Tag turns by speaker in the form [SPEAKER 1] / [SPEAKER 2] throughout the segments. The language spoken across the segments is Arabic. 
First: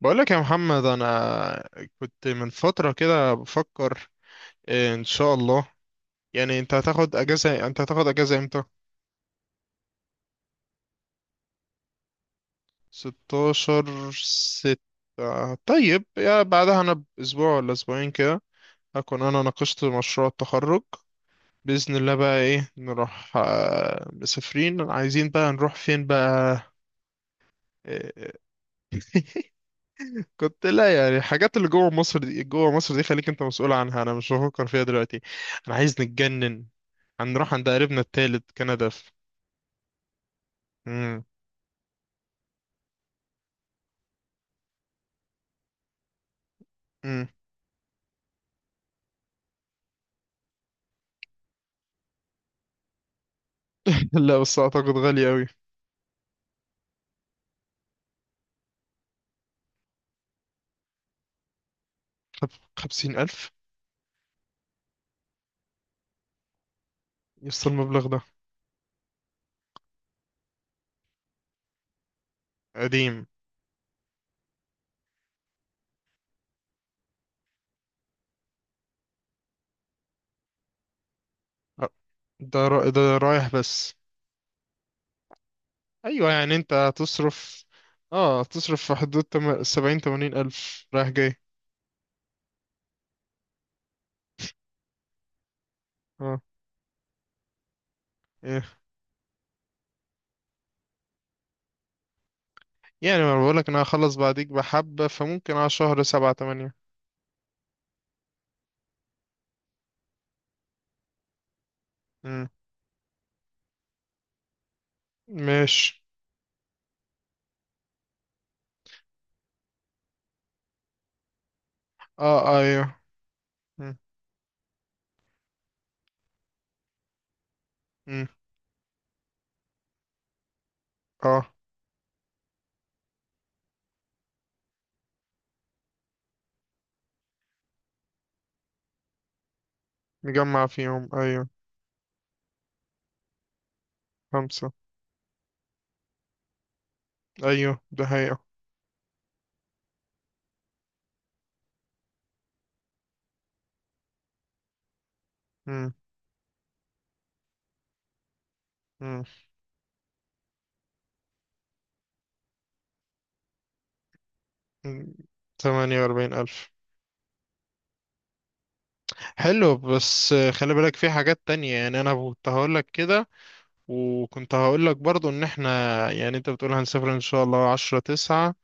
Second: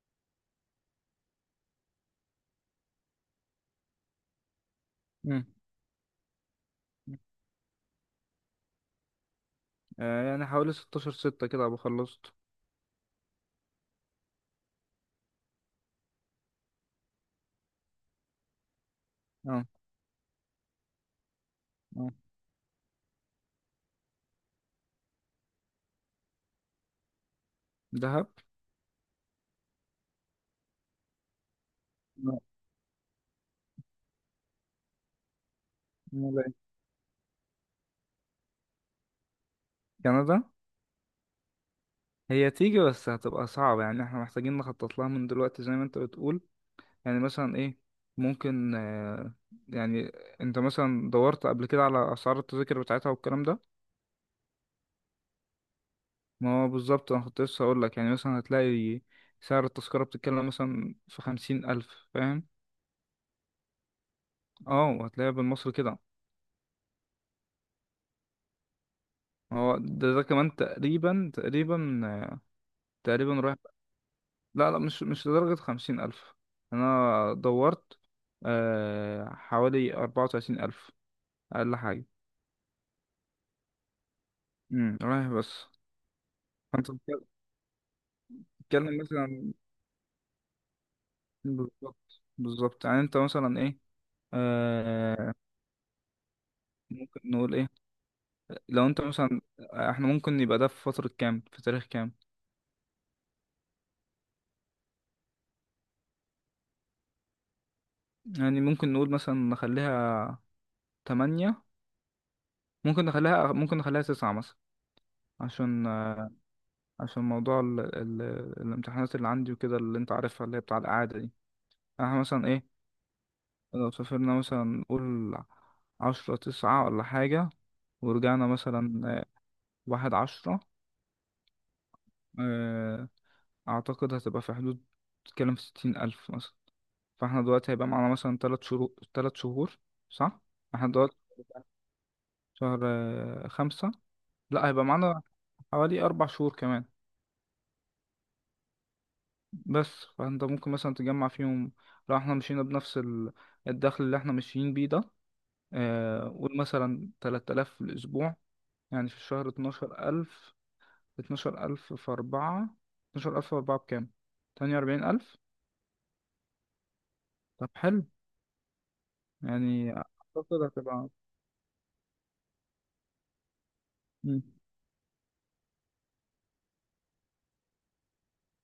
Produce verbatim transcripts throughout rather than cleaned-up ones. [SPEAKER 1] بقولك يا محمد، انا كنت من فترة كده بفكر، إيه، ان شاء
[SPEAKER 2] مم.
[SPEAKER 1] الله. يعني انت هتاخد اجازة انت هتاخد اجازة امتى؟
[SPEAKER 2] آه يعني حوالي ستة عشر ستة كده أبقى خلصت.
[SPEAKER 1] ستة عشر ستة. طيب، يا بعدها انا باسبوع ولا اسبوعين كده هكون انا
[SPEAKER 2] اه.
[SPEAKER 1] ناقشت مشروع التخرج بإذن
[SPEAKER 2] اه.
[SPEAKER 1] الله. بقى ايه، نروح، آه، مسافرين، عايزين بقى نروح فين بقى؟
[SPEAKER 2] دهب.
[SPEAKER 1] إيه؟ كنت، لا يعني الحاجات اللي جوه مصر
[SPEAKER 2] لا.
[SPEAKER 1] دي، جوه مصر دي خليك انت مسؤول عنها، انا مش بفكر فيها دلوقتي. انا عايز
[SPEAKER 2] لا.
[SPEAKER 1] نتجنن. هنروح عند قريبنا التالت، كندا، في...
[SPEAKER 2] كندا.
[SPEAKER 1] مم.
[SPEAKER 2] هي تيجي، بس هتبقى صعبة، يعني احنا محتاجين نخطط لها من دلوقتي زي ما انت بتقول. يعني
[SPEAKER 1] مم.
[SPEAKER 2] مثلا ايه، ممكن آه، يعني انت مثلا دورت قبل كده على اسعار التذاكر بتاعتها والكلام ده.
[SPEAKER 1] لا، بس اعتقد غالي قوي.
[SPEAKER 2] ما هو بالظبط انا كنت لسه هقول لك، يعني مثلا هتلاقي سعر التذكرة بتتكلم مثلا في خمسين ألف، فاهم؟
[SPEAKER 1] خمسين الف؟
[SPEAKER 2] اه، وهتلاقيها بالمصري كده.
[SPEAKER 1] يوصل المبلغ ده؟
[SPEAKER 2] ما هو ده, ده كمان تقريبا تقريبا
[SPEAKER 1] قديم.
[SPEAKER 2] تقريبا رايح. لا لا، مش مش لدرجة خمسين ألف. أنا دورت، آه حوالي أربعة وتلاتين ألف أقل
[SPEAKER 1] أ-
[SPEAKER 2] حاجة.
[SPEAKER 1] ده را... ده رايح بس؟
[SPEAKER 2] امم، رايح بس.
[SPEAKER 1] ايوه، يعني انت
[SPEAKER 2] فأنت بتك-
[SPEAKER 1] هتصرف اه هتصرف في
[SPEAKER 2] بتتكلم
[SPEAKER 1] حدود
[SPEAKER 2] مثلا.
[SPEAKER 1] تم... سبعين تمانين الف رايح جاي.
[SPEAKER 2] بالظبط بالظبط، يعني أنت مثلا إيه، آه
[SPEAKER 1] اه.
[SPEAKER 2] ممكن نقول إيه،
[SPEAKER 1] إيه.
[SPEAKER 2] لو أنت مثلا إحنا ممكن يبقى ده في فترة كام في تاريخ كام؟
[SPEAKER 1] يعني ما بقولك، انا هخلص بعديك بحبة، فممكن على شهر سبعة تمانية.
[SPEAKER 2] يعني ممكن نقول مثلا نخليها تمانية،
[SPEAKER 1] مم.
[SPEAKER 2] ممكن نخليها، ممكن نخليها تسعة مثلا، عشان
[SPEAKER 1] ماشي.
[SPEAKER 2] آه، عشان موضوع ال... ال... الامتحانات اللي عندي وكده، اللي أنت عارفها، اللي هي بتاع الإعادة دي. احنا مثلا
[SPEAKER 1] اه.
[SPEAKER 2] ايه،
[SPEAKER 1] ايوه.
[SPEAKER 2] لو
[SPEAKER 1] مم.
[SPEAKER 2] سافرنا مثلا نقول عشرة تسعة ولا حاجة،
[SPEAKER 1] مم.
[SPEAKER 2] ورجعنا مثلا آه، واحد عشرة.
[SPEAKER 1] اه.
[SPEAKER 2] آه، أعتقد هتبقى في حدود، تتكلم في ستين ألف مثلا. فاحنا دلوقتي هيبقى معانا مثلا تلات شهور تلات شهور، صح؟
[SPEAKER 1] مجمع
[SPEAKER 2] احنا
[SPEAKER 1] فيهم،
[SPEAKER 2] دلوقتي
[SPEAKER 1] ايوه.
[SPEAKER 2] شهر آه، خمسة. لا،
[SPEAKER 1] خمسة.
[SPEAKER 2] هيبقى معانا حوالي أربع شهور كمان.
[SPEAKER 1] ايوه، ده حقيقة.
[SPEAKER 2] بس فانت ممكن مثلا تجمع فيهم، لو احنا مشينا بنفس ال- الدخل اللي احنا ماشيين بيه ده.
[SPEAKER 1] مم.
[SPEAKER 2] آه، قول مثلا تلات آلاف في الأسبوع، يعني في
[SPEAKER 1] مم.
[SPEAKER 2] الشهر اتناشر ألف. اتناشر ألف في أربعة، اتناشر ألف في أربعة بكام؟ تمانية وأربعين
[SPEAKER 1] مم.
[SPEAKER 2] ألف؟
[SPEAKER 1] تمانية واربعين الف.
[SPEAKER 2] طب حلو،
[SPEAKER 1] حلو،
[SPEAKER 2] يعني
[SPEAKER 1] بس آه،
[SPEAKER 2] أعتقد
[SPEAKER 1] خلي بالك
[SPEAKER 2] هتبقى.
[SPEAKER 1] في حاجات تانية. يعني انا كنت هقول لك كده.
[SPEAKER 2] مم.
[SPEAKER 1] وكنت هقول لك برضو ان احنا، يعني انت بتقول هنسافر ان شاء الله عشرة تسعة.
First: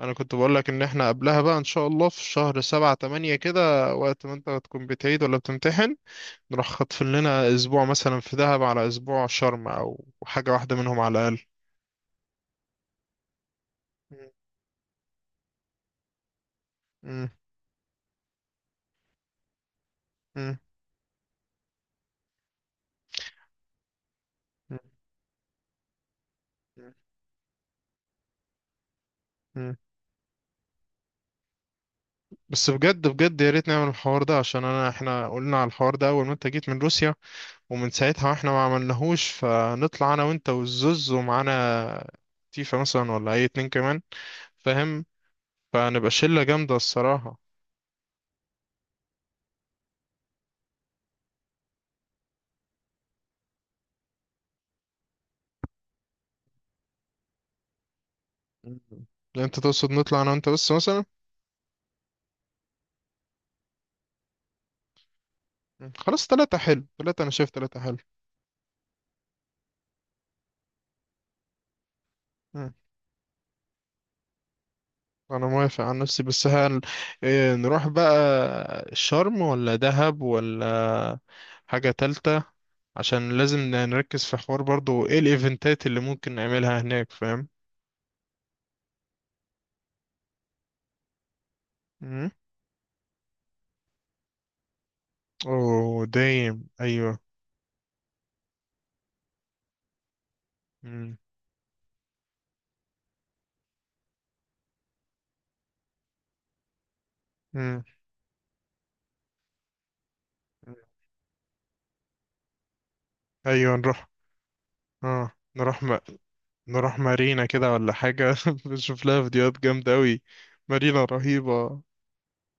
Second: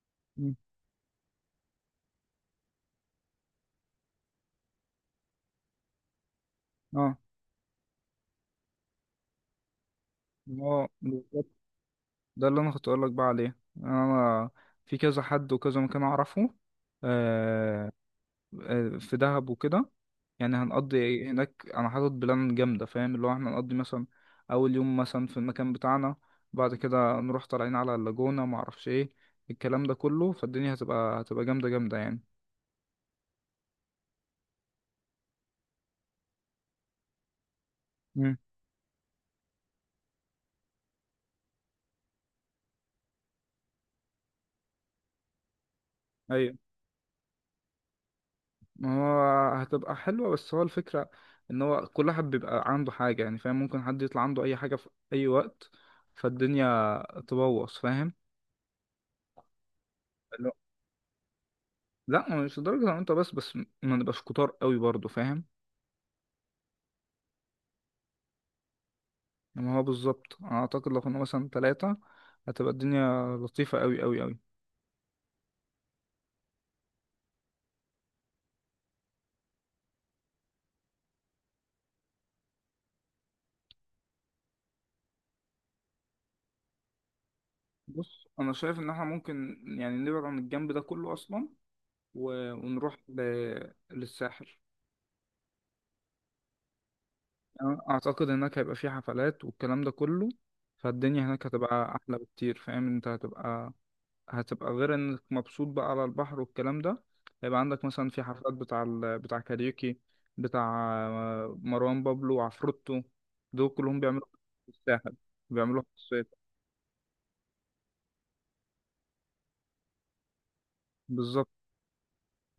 [SPEAKER 1] انا كنت بقول
[SPEAKER 2] مم.
[SPEAKER 1] لك ان احنا قبلها بقى ان شاء الله في شهر سبعة تمانية كده، وقت ما انت هتكون بتعيد ولا بتمتحن، نروح خاطفين
[SPEAKER 2] اه
[SPEAKER 1] لنا اسبوع مثلا في دهب، على اسبوع شرم، او حاجة واحدة
[SPEAKER 2] هو
[SPEAKER 1] منهم على الاقل.
[SPEAKER 2] بالظبط، ده اللي أنا كنت أقولك بقى عليه. يعني أنا في كذا حد وكذا مكان أعرفه،
[SPEAKER 1] مم.
[SPEAKER 2] آه آه، في دهب وكده. يعني
[SPEAKER 1] مم.
[SPEAKER 2] هنقضي هناك، انا حاطط بلان جامده، فاهم؟ اللي هو احنا هنقضي مثلا اول
[SPEAKER 1] مم.
[SPEAKER 2] يوم مثلا في المكان بتاعنا، بعد
[SPEAKER 1] مم.
[SPEAKER 2] كده نروح طالعين على اللاجونه، ما اعرفش ايه
[SPEAKER 1] مم.
[SPEAKER 2] الكلام ده كله. فالدنيا هتبقى هتبقى جامده جامده يعني.
[SPEAKER 1] بس بجد بجد، يا ريت نعمل الحوار ده، عشان انا، احنا قلنا على الحوار ده اول ما انت جيت من روسيا، ومن ساعتها
[SPEAKER 2] مم.
[SPEAKER 1] واحنا ما عملناهوش. فنطلع انا وانت والزوز، ومعانا تيفا مثلا، ولا اي اتنين كمان، فاهم؟ فنبقى شلة
[SPEAKER 2] ايوه،
[SPEAKER 1] جامدة الصراحة.
[SPEAKER 2] ما هو هتبقى حلوه، بس هو الفكره ان هو كل واحد بيبقى عنده حاجه يعني، فاهم؟ ممكن حد يطلع عنده اي حاجه في اي وقت، فالدنيا تبوظ، فاهم؟
[SPEAKER 1] مم. انت تقصد نطلع انا وانت
[SPEAKER 2] اللي هو-
[SPEAKER 1] بس مثلا؟
[SPEAKER 2] لا مش لدرجه ان انت بس، بس ما نبقاش كتار قوي برضه، فاهم؟
[SPEAKER 1] مم. خلاص، تلاتة حلو، تلاتة انا شايف، تلاتة حلو.
[SPEAKER 2] ما هو بالظبط، انا اعتقد لو كنا مثلا ثلاثة هتبقى
[SPEAKER 1] مم.
[SPEAKER 2] الدنيا لطيفة قوي قوي قوي.
[SPEAKER 1] انا موافق عن نفسي، بس هل، إيه، نروح بقى شرم ولا دهب ولا حاجة تالتة؟ عشان لازم ن- نركز في حوار برضو، ايه الايفنتات اللي ممكن نعملها هناك، فاهم؟
[SPEAKER 2] بص انا شايف ان احنا ممكن يعني نبعد عن الجنب ده كله اصلا،
[SPEAKER 1] مم.
[SPEAKER 2] و- ونروح ل... للساحل.
[SPEAKER 1] اوه، دايم، ايوه.
[SPEAKER 2] أنا اعتقد هناك هيبقى في حفلات والكلام ده كله،
[SPEAKER 1] مم.
[SPEAKER 2] فالدنيا هناك هتبقى احلى بكتير، فاهم؟ انت هتبقى، هتبقى غير انك مبسوط بقى على البحر والكلام ده، هيبقى
[SPEAKER 1] مم.
[SPEAKER 2] عندك مثلا في حفلات بتاع ال... بتاع كاريوكي، بتاع آه، مروان بابلو وعفروتو. دول
[SPEAKER 1] ايوه
[SPEAKER 2] كلهم
[SPEAKER 1] نروح.
[SPEAKER 2] بيعملوا في الساحل،
[SPEAKER 1] اه.
[SPEAKER 2] بيعملوها
[SPEAKER 1] نروح
[SPEAKER 2] في
[SPEAKER 1] م...
[SPEAKER 2] الصيف.
[SPEAKER 1] نروح مارينا كده ولا حاجة؟ بنشوف لها فيديوهات جامدة أوي. مارينا
[SPEAKER 2] بالظبط.
[SPEAKER 1] رهيبة.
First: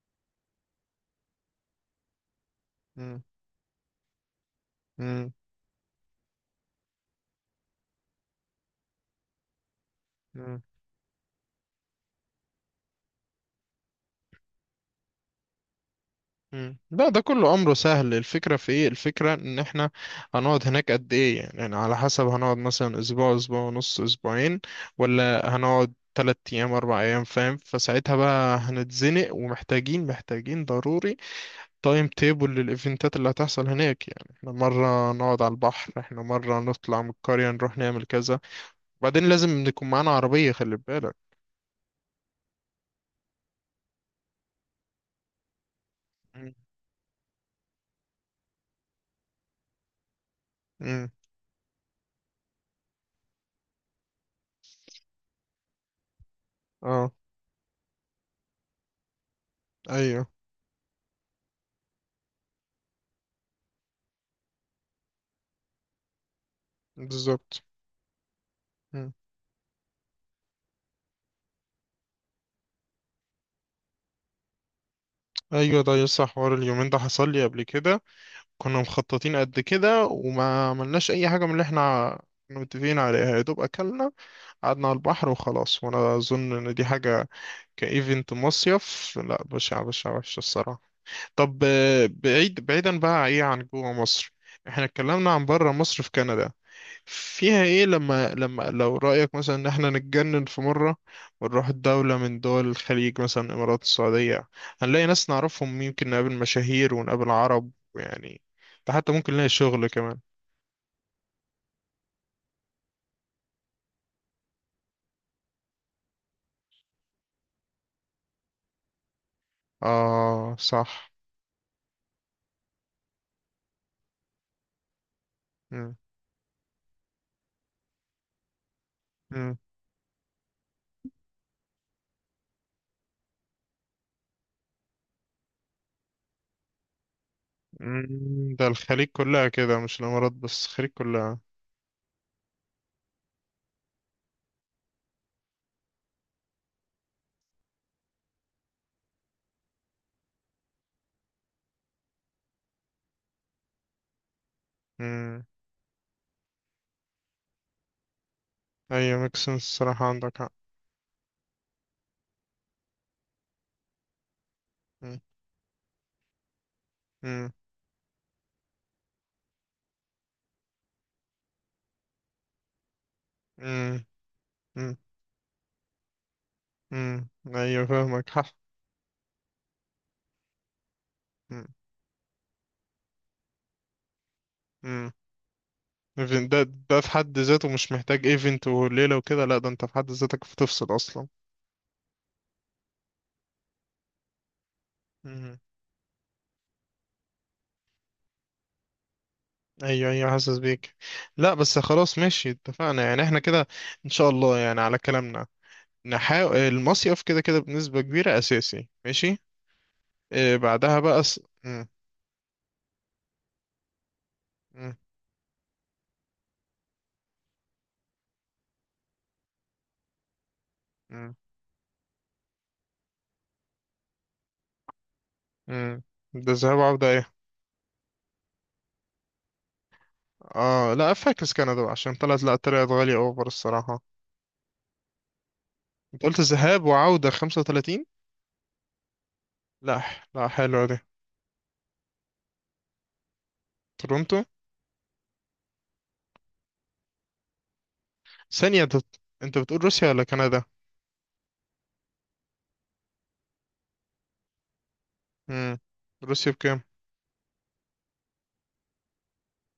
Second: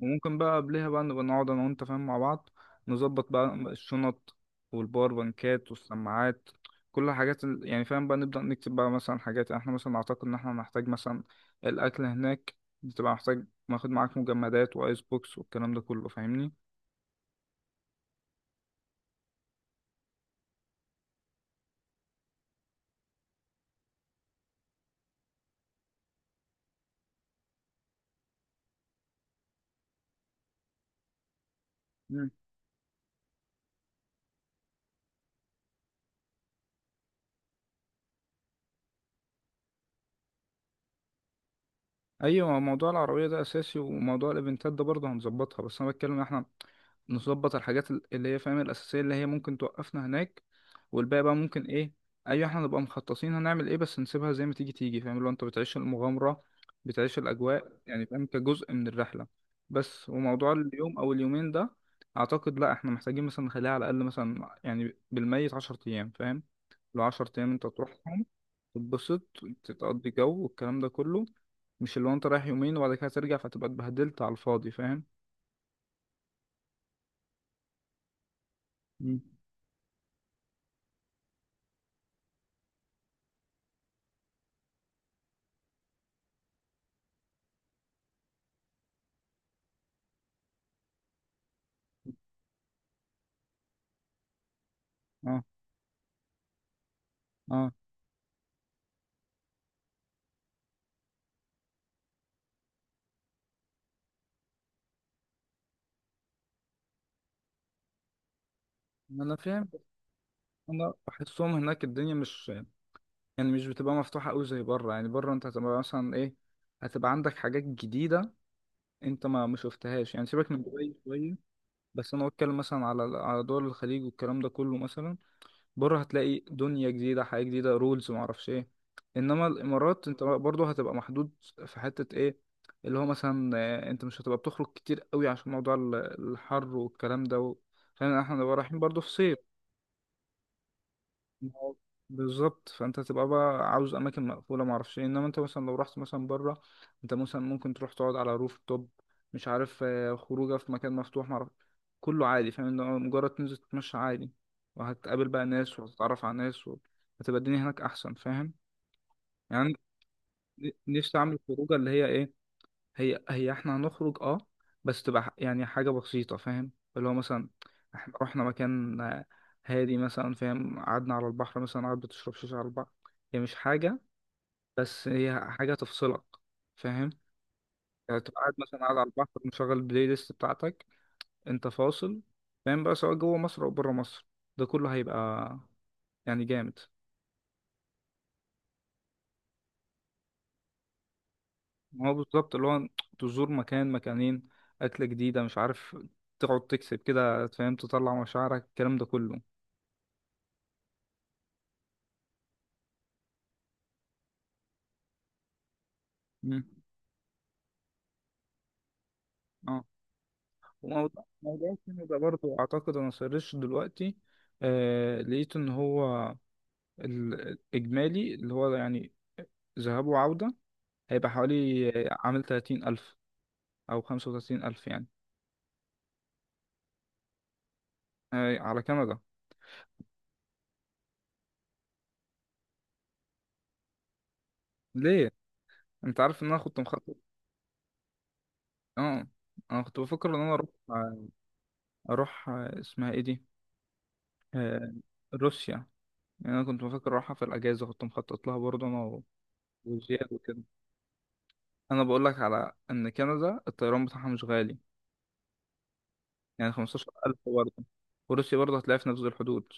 [SPEAKER 2] وممكن بقى قبلها بقى نبقى نقعد انا وانت، فاهم؟ مع بعض
[SPEAKER 1] مم.
[SPEAKER 2] نظبط بقى الشنط والباور بانكات والسماعات، كل حاجات ال... يعني، فاهم؟ بقى نبدأ نكتب بقى مثلا حاجات، يعني احنا مثلا نعتقد ان احنا
[SPEAKER 1] مم.
[SPEAKER 2] هنحتاج مثلا الاكل هناك، بتبقى محتاج ناخد معاك مجمدات وايس بوكس والكلام ده كله، فاهمني؟
[SPEAKER 1] مم. لا، ده كله امره سهل. الفكره في ايه، الفكره ان احنا هنقعد هناك قد ايه يعني، يعني على حسب. هنقعد مثلا اسبوع، اسبوع ونص، اسبوعين، ولا هنقعد تلات ايام اربع ايام، فاهم؟ فساعتها بقى هنتزنق، ومحتاجين محتاجين ضروري تايم تيبل للايفنتات اللي هتحصل هناك. يعني احنا مره نقعد على البحر، احنا مره نطلع من القريه نروح نعمل كذا، وبعدين لازم نكون معانا عربيه، خلي بالك.
[SPEAKER 2] ايوه، موضوع العربيه ده اساسي، وموضوع الايفنتات ده برضه هنظبطها، بس انا بتكلم إن احنا
[SPEAKER 1] مم.
[SPEAKER 2] نظبط الحاجات ال- اللي هي فاهم الاساسيه اللي هي ممكن توقفنا هناك،
[SPEAKER 1] مم.
[SPEAKER 2] والباقي بقى ممكن ايه، ايوه احنا نبقى مخططين هنعمل ايه، بس نسيبها زي ما تيجي تيجي، فاهم؟ لو انت بتعيش المغامره،
[SPEAKER 1] اه
[SPEAKER 2] بتعيش الاجواء يعني، فاهم؟ كجزء من الرحله. بس
[SPEAKER 1] ايوه.
[SPEAKER 2] وموضوع اليوم او اليومين ده، اعتقد لا احنا محتاجين مثلا نخليها على الاقل مثلا يعني بالميت عشرة ايام، فاهم؟ لو عشرة ايام
[SPEAKER 1] بالظبط.
[SPEAKER 2] انت تروحهم، تتبسط، تقضي جو والكلام ده كله. مش اللي هو انت رايح يومين وبعد كده ترجع، فتبقى اتبهدلت على الفاضي، فاهم؟
[SPEAKER 1] ايوه، ده يسطا حوار، اليومين ده حصل لي قبل كده. كنا
[SPEAKER 2] مم.
[SPEAKER 1] مخططين قد كده وما عملناش اي حاجه من اللي احنا كنا متفقين عليها. يا دوب اكلنا، قعدنا على البحر وخلاص. وانا اظن ان دي حاجه كايفنت مصيف، لا بشع بشع، وحشه الصراحه. طب، آه، بعيد بعيدا بقى، ايه عن جوه مصر؟ احنا اتكلمنا
[SPEAKER 2] اه.
[SPEAKER 1] عن بره مصر في كندا، فيها
[SPEAKER 2] اه.
[SPEAKER 1] ايه لما لما لو رأيك مثلا ان احنا نتجنن في مرة ونروح دولة من دول الخليج، مثلا الامارات، السعودية، هنلاقي ناس نعرفهم، يمكن نقابل مشاهير ونقابل عرب يعني. ده حتى ممكن
[SPEAKER 2] انا
[SPEAKER 1] نلاقي
[SPEAKER 2] فاهم، بس
[SPEAKER 1] شغل كمان.
[SPEAKER 2] انا بحسهم هناك الدنيا مش يعني، مش بتبقى مفتوحه قوي زي بره، يعني بره انت هتبقى مثلا ايه، هتبقى عندك حاجات جديده انت ما ما شفتهاش، يعني سيبك
[SPEAKER 1] اه
[SPEAKER 2] من دبي
[SPEAKER 1] صح.
[SPEAKER 2] شويه، بس انا بتكلم مثلا على على دول الخليج والكلام ده كله مثلا.
[SPEAKER 1] مم.
[SPEAKER 2] بره هتلاقي دنيا جديدة، حياة جديدة، رولز، معرفش ايه. انما
[SPEAKER 1] مم.
[SPEAKER 2] الامارات انت برضه هتبقى محدود في حتة ايه، اللي هو مثلا آه، انت مش هتبقى بتخرج كتير قوي عشان موضوع ال- الحر والكلام ده و... فاهم؟ احنا
[SPEAKER 1] مم.
[SPEAKER 2] نبقى
[SPEAKER 1] ده
[SPEAKER 2] رايحين برضه
[SPEAKER 1] الخليج
[SPEAKER 2] في صيف.
[SPEAKER 1] كلها كده، مش الامارات بس، الخليج كلها.
[SPEAKER 2] ما هو بالظبط، فانت هتبقى بقى عاوز اماكن مقفوله، ما اعرفش إيه. انما انت مثلا لو رحت مثلا بره، انت مثلا ممكن تروح تقعد على روف توب، مش عارف آه، خروجه في مكان مفتوح، ما اعرف، كله عادي، فاهم؟ إن هو مجرد تنزل تتمشى عادي وهتقابل
[SPEAKER 1] مم.
[SPEAKER 2] بقى ناس وهتتعرف على ناس و... هتبقى الدنيا هناك احسن، فاهم؟
[SPEAKER 1] ايوه، ميكسن
[SPEAKER 2] يعني
[SPEAKER 1] الصراحة، عندك حق.
[SPEAKER 2] أنا نفسي اعمل خروجه اللي هي ايه، هي هي احنا هنخرج اه، بس
[SPEAKER 1] مم.
[SPEAKER 2] تبقى ح- يعني حاجة بسيطة، فاهم؟ اللي هو مثلا
[SPEAKER 1] مم.
[SPEAKER 2] احنا رحنا مكان آه، هادي مثلا، فاهم؟ قعدنا على البحر مثلا، قاعد بتشرب شاي على البحر، هي مش حاجة،
[SPEAKER 1] مم. مم.
[SPEAKER 2] بس هي حاجة تفصلك، فاهم؟
[SPEAKER 1] مم. ايوه،
[SPEAKER 2] يعني
[SPEAKER 1] فاهمك،
[SPEAKER 2] تبقى
[SPEAKER 1] حق.
[SPEAKER 2] قاعد مثلا قاعد على البحر مشغل البلاي ليست بتاعتك،
[SPEAKER 1] مم.
[SPEAKER 2] انت فاصل، فاهم؟ بقى سواء جوه مصر او بره مصر، ده كله
[SPEAKER 1] مم.
[SPEAKER 2] هيبقى يعني
[SPEAKER 1] ايفنت ده.
[SPEAKER 2] جامد.
[SPEAKER 1] ده في حد ذاته مش محتاج ايفنت وليلة وكده، لا ده انت في حد ذاتك بتفصل اصلا.
[SPEAKER 2] ما هو بالظبط، اللي هو تزور مكان مكانين، أكلة جديدة،
[SPEAKER 1] مم.
[SPEAKER 2] مش عارف، تقعد تكسب كده، فاهم؟ تطلع مشاعرك الكلام ده كله.
[SPEAKER 1] ايوه ايوه، حاسس بيك. لا بس خلاص، ماشي، اتفقنا يعني. احنا كده ان شاء الله يعني على كلامنا نحاول
[SPEAKER 2] مم.
[SPEAKER 1] المصيف، كده كده بنسبة كبيرة اساسي، ماشي.
[SPEAKER 2] اه.
[SPEAKER 1] إيه بعدها بقى
[SPEAKER 2] وموضوع
[SPEAKER 1] س...
[SPEAKER 2] موضوع
[SPEAKER 1] مم.
[SPEAKER 2] الفيلم ده برضه اعتقد انا سرشت دلوقتي،
[SPEAKER 1] مم.
[SPEAKER 2] آه لقيت ان هو الاجمالي اللي هو يعني ذهاب وعودة هيبقى
[SPEAKER 1] مم.
[SPEAKER 2] حوالي آه، عامل تلاتين الف او خمسة وتلاتين الف يعني.
[SPEAKER 1] مم. ده الذهاب وعودة، ايه؟
[SPEAKER 2] آه، على كندا.
[SPEAKER 1] اه، لا، فاكس كندا بقى، عشان طلعت، لا طلعت غالية اوفر الصراحة.
[SPEAKER 2] ليه؟ انت
[SPEAKER 1] انت قلت
[SPEAKER 2] عارف ان انا كنت
[SPEAKER 1] ذهاب
[SPEAKER 2] مخطط.
[SPEAKER 1] وعودة خمسة وثلاثين.
[SPEAKER 2] اه، انا كنت
[SPEAKER 1] لا،
[SPEAKER 2] بفكر ان
[SPEAKER 1] لا
[SPEAKER 2] انا اروح
[SPEAKER 1] حلوة دي.
[SPEAKER 2] آه، اروح آه، اسمها ايه دي،
[SPEAKER 1] تورونتو.
[SPEAKER 2] آه روسيا. يعني انا كنت بفكر اروحها في الاجازة، كنت مخطط لها
[SPEAKER 1] ثانية
[SPEAKER 2] برضه
[SPEAKER 1] انت،
[SPEAKER 2] انا و-
[SPEAKER 1] انت بتقول روسيا ولا
[SPEAKER 2] وزياد وكده.
[SPEAKER 1] كندا؟
[SPEAKER 2] انا بقول لك على ان كندا الطيران بتاعها مش غالي،
[SPEAKER 1] امم. روسيا
[SPEAKER 2] يعني
[SPEAKER 1] بكام؟
[SPEAKER 2] خمستاشر ألف برضه. وروسيا برضه هتلاقيها في نفس الحدود،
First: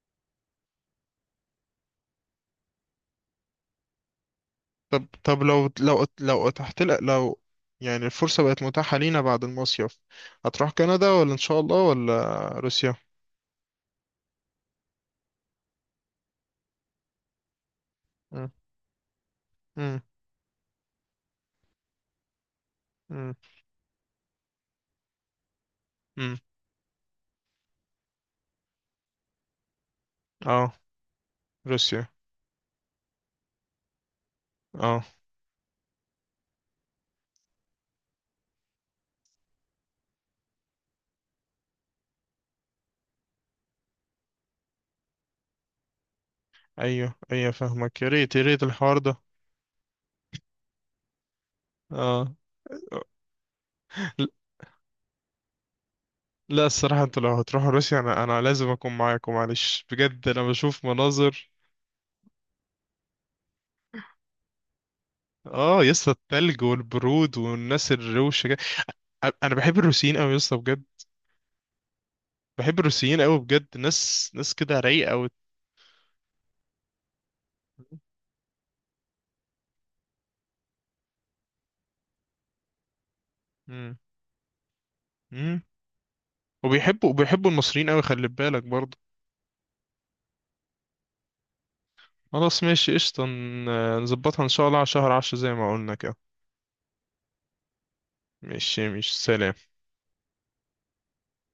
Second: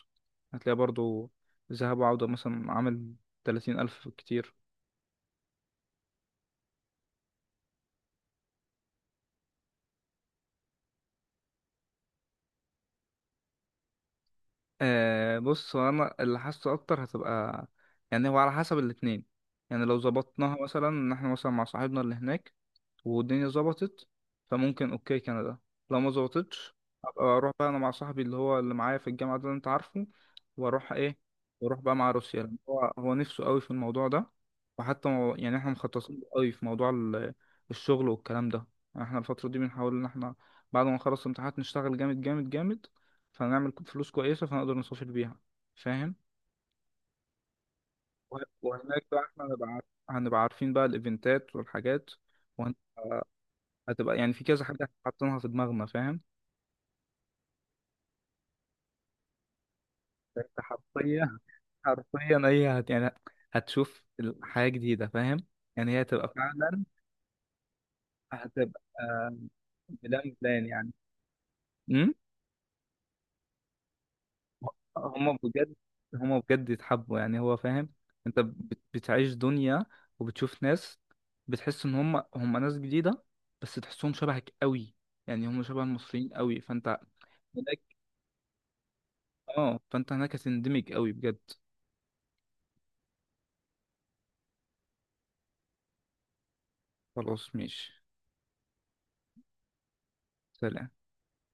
[SPEAKER 2] هتلاقيها برضه ذهاب وعودة مثلا عامل ثلاثين ألف، كتير.
[SPEAKER 1] طب طب، لو لو لو اتحت لك، لو يعني الفرصة بقت متاحة لينا بعد المصيف، هتروح كندا ولا ان شاء الله ولا روسيا؟
[SPEAKER 2] آه، بص هو أنا اللي حاسه أكتر هتبقى، يعني هو
[SPEAKER 1] امم.
[SPEAKER 2] على حسب الاتنين. يعني لو
[SPEAKER 1] امم.
[SPEAKER 2] ظبطناها مثلا إن إحنا مثلا مع صاحبنا اللي هناك
[SPEAKER 1] امم.
[SPEAKER 2] والدنيا ظبطت، فممكن اوكي كندا. لو ما
[SPEAKER 1] امم.
[SPEAKER 2] ظبطتش، ابقى اروح بقى انا مع صاحبي اللي هو اللي معايا في الجامعه ده اللي انت عارفه،
[SPEAKER 1] اه.
[SPEAKER 2] واروح ايه، واروح بقى
[SPEAKER 1] روسيا.
[SPEAKER 2] مع روسيا، لأن هو هو نفسه قوي في الموضوع ده.
[SPEAKER 1] اه.
[SPEAKER 2] وحتى مو- يعني احنا مخططين له قوي في موضوع ال- الشغل والكلام ده. يعني احنا الفتره دي بنحاول ان احنا بعد ما نخلص الامتحانات نشتغل جامد جامد جامد، فنعمل فلوس كويسه فنقدر نسافر بيها، فاهم؟
[SPEAKER 1] ايوه ايوه فاهمك. يا ريت يا
[SPEAKER 2] وه-
[SPEAKER 1] ريت الحوار
[SPEAKER 2] وهناك
[SPEAKER 1] ده.
[SPEAKER 2] بقى احنا هنبقى عارف- هنبقى عارفين بقى الايفنتات والحاجات،
[SPEAKER 1] اه.
[SPEAKER 2] هتبقى
[SPEAKER 1] ل-
[SPEAKER 2] يعني في كذا حاجة حاطينها في دماغنا، فاهم؟
[SPEAKER 1] لا الصراحة، انتوا لو هتروحوا روسيا انا انا لازم اكون معاكم، معلش، بجد انا
[SPEAKER 2] انت
[SPEAKER 1] بشوف
[SPEAKER 2] حرفيا،
[SPEAKER 1] مناظر.
[SPEAKER 2] حرفيا اي هت يعني هتشوف ال- حاجة جديدة، فاهم؟
[SPEAKER 1] اه
[SPEAKER 2] يعني هي
[SPEAKER 1] يسطا،
[SPEAKER 2] هتبقى
[SPEAKER 1] التلج
[SPEAKER 2] فعلا،
[SPEAKER 1] والبرود والناس الروشة.
[SPEAKER 2] هتبقى
[SPEAKER 1] أ- انا بحب الروسيين قوي يا
[SPEAKER 2] بلان
[SPEAKER 1] اسطى
[SPEAKER 2] بلان
[SPEAKER 1] بجد.
[SPEAKER 2] يعني. امم.
[SPEAKER 1] بحب الروسيين قوي بجد، ناس ناس كده رايقه قوي.
[SPEAKER 2] هما بجد، هما بجد يتحبوا يعني هو، فاهم؟ انت بت- بتعيش دنيا وبتشوف ناس، بتحس ان هما هما ناس جديدة، بس
[SPEAKER 1] امم.
[SPEAKER 2] تحسهم شبهك قوي، يعني
[SPEAKER 1] امم.
[SPEAKER 2] هما شبه المصريين قوي، فانت
[SPEAKER 1] وبيحبوا وبيحبوا المصريين
[SPEAKER 2] هناك.
[SPEAKER 1] قوي، خلي بالك برضه.
[SPEAKER 2] اه، فانت هناك هتندمج قوي بجد.
[SPEAKER 1] خلاص ماشي قشطه، ن- نظبطها ان شاء الله على شهر عشرة زي ما قلنا كده.
[SPEAKER 2] خلاص ماشي
[SPEAKER 1] ماشي. مش، سلام.
[SPEAKER 2] سلام.